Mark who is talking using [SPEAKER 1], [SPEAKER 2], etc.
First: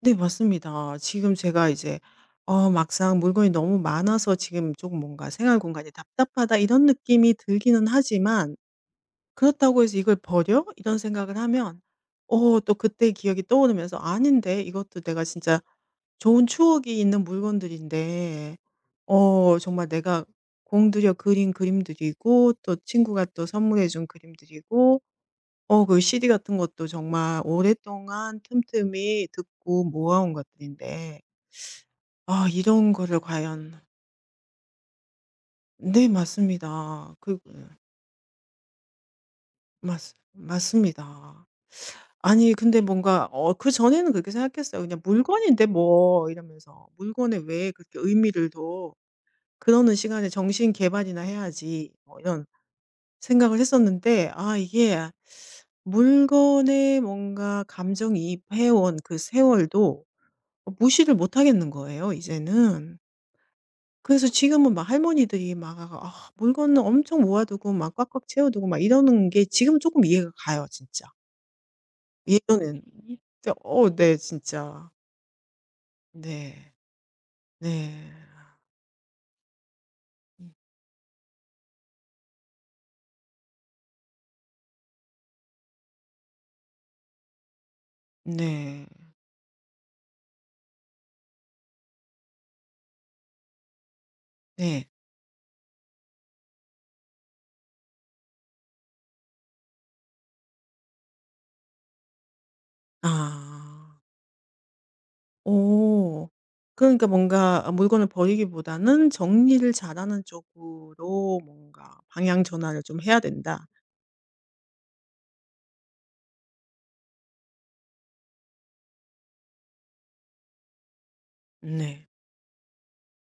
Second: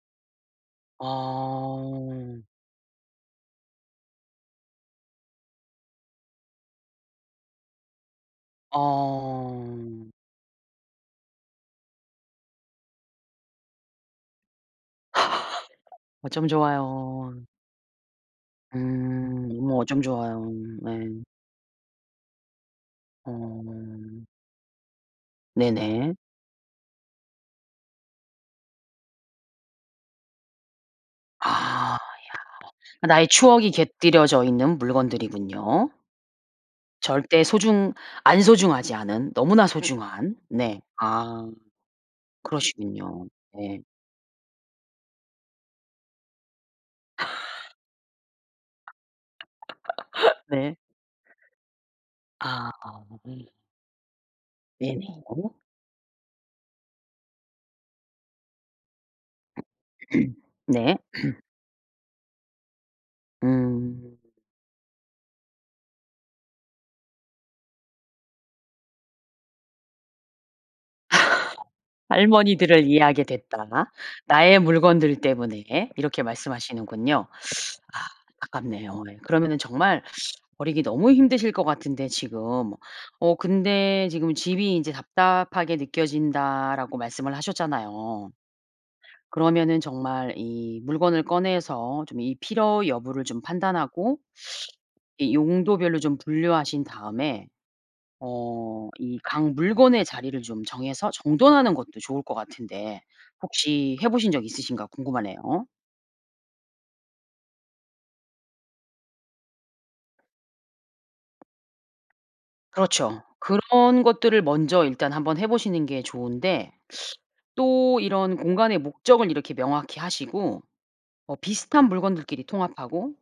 [SPEAKER 1] 네 맞습니다. 지금 제가 이제
[SPEAKER 2] 아.
[SPEAKER 1] 어 막상 물건이 너무 많아서 지금 쪼금 뭔가 '생활 공간이 답답하다.' 이런 느낌이 들기는 하지만 그렇다고 해서
[SPEAKER 2] 아.
[SPEAKER 1] '이걸 버려?' 이런 생각을 하면 어 또 그때의 기억이 떠오르면서 '아닌데 이것도 내가 진짜
[SPEAKER 2] 어쩜
[SPEAKER 1] 좋은 추억이 있는
[SPEAKER 2] 좋아요.
[SPEAKER 1] 물건들인데.
[SPEAKER 2] 음
[SPEAKER 1] 어
[SPEAKER 2] 어머
[SPEAKER 1] 정말
[SPEAKER 2] 어쩜
[SPEAKER 1] 내가
[SPEAKER 2] 좋아요.
[SPEAKER 1] 공들여
[SPEAKER 2] 네.
[SPEAKER 1] 그린 그림들이고 또 친구가 또 선물해 준
[SPEAKER 2] 어.
[SPEAKER 1] 그림들이고 어 그
[SPEAKER 2] 네네.
[SPEAKER 1] CD 같은 것도 정말 오랫동안 틈틈이 듣고 모아 온 것들인데'
[SPEAKER 2] 아
[SPEAKER 1] '아 이런
[SPEAKER 2] 야
[SPEAKER 1] 거를
[SPEAKER 2] 나의 추억이
[SPEAKER 1] 과연'
[SPEAKER 2] 곁들여져 있는 물건들이군요.
[SPEAKER 1] 네 맞습니다. 극
[SPEAKER 2] 절대 소중 안 소중하지 않은 너무나
[SPEAKER 1] 맞습
[SPEAKER 2] 소중한. 네.
[SPEAKER 1] 맞습니다.
[SPEAKER 2] 아
[SPEAKER 1] 아니 근데
[SPEAKER 2] 그러시군요.
[SPEAKER 1] 뭔가 어
[SPEAKER 2] 네.
[SPEAKER 1] 그전에는 그렇게 생각했어요. 그냥 '물건인데 뭐.' 이러면서. '물건에 왜 그렇게 의미를 둬. 그러는 시간에 정신
[SPEAKER 2] 네.
[SPEAKER 1] 개발이나 해야지.' 뭐 이런
[SPEAKER 2] 아 음.
[SPEAKER 1] 생각을 했었는데 아 이게
[SPEAKER 2] 네
[SPEAKER 1] 아
[SPEAKER 2] [unintelligible]
[SPEAKER 1] 물건에 뭔가 감정이입 해 온 그 세월도 어
[SPEAKER 2] 네.
[SPEAKER 1] 무시를 못 하겠는 거예요 이제는.
[SPEAKER 2] 음.
[SPEAKER 1] 그래서 지금은 막 할머니들이 막 아 물건을 엄청 모아 두고 막 꽉꽉 채워 두고 막 이러는 게 지금은 쪼끔 이해가 가요, 진짜. 예전엔
[SPEAKER 2] "할머니들을 이해하게
[SPEAKER 1] 진짜
[SPEAKER 2] 됐다,
[SPEAKER 1] 어 네
[SPEAKER 2] 나의
[SPEAKER 1] 진짜.
[SPEAKER 2] 물건들 때문에." 이렇게
[SPEAKER 1] 네.
[SPEAKER 2] 말씀하시는군요. 아
[SPEAKER 1] 네.
[SPEAKER 2] 안타깝네요. 예. 그러면은 정말
[SPEAKER 1] 음.
[SPEAKER 2] 버리기 너무 힘드실 것 같은데 지금. 어 근데 지금 "집이 이제 답답하게 느껴진다."라고 말씀을 하셨잖아요.
[SPEAKER 1] 네.
[SPEAKER 2] 그러면은 정말 이 물건을 꺼내서 좀 이 필요 여부를 좀 판단하고
[SPEAKER 1] 네.
[SPEAKER 2] 이 용도별로 좀 분류하신 다음에 어 이 각 물건의 자리를 좀 정해서 정돈하는 것도 좋을 것 같은데 혹시
[SPEAKER 1] 아.
[SPEAKER 2] 해 보신 적 있으신가 궁금하네요.
[SPEAKER 1] 오. 그러니까 뭔가 아 물건을 버리기보다는 정리를 잘 하는 쪽으로 뭔가 방향 전환을 좀 해야
[SPEAKER 2] 그렇죠.
[SPEAKER 1] 된다.
[SPEAKER 2] 그런 것들을 먼저 일단 한번 해 보시는 게 좋은데 또 이런 공간의 목적을 이렇게 명확히 하시고 뭐 비슷한
[SPEAKER 1] 네.
[SPEAKER 2] 물건들끼리 통합하고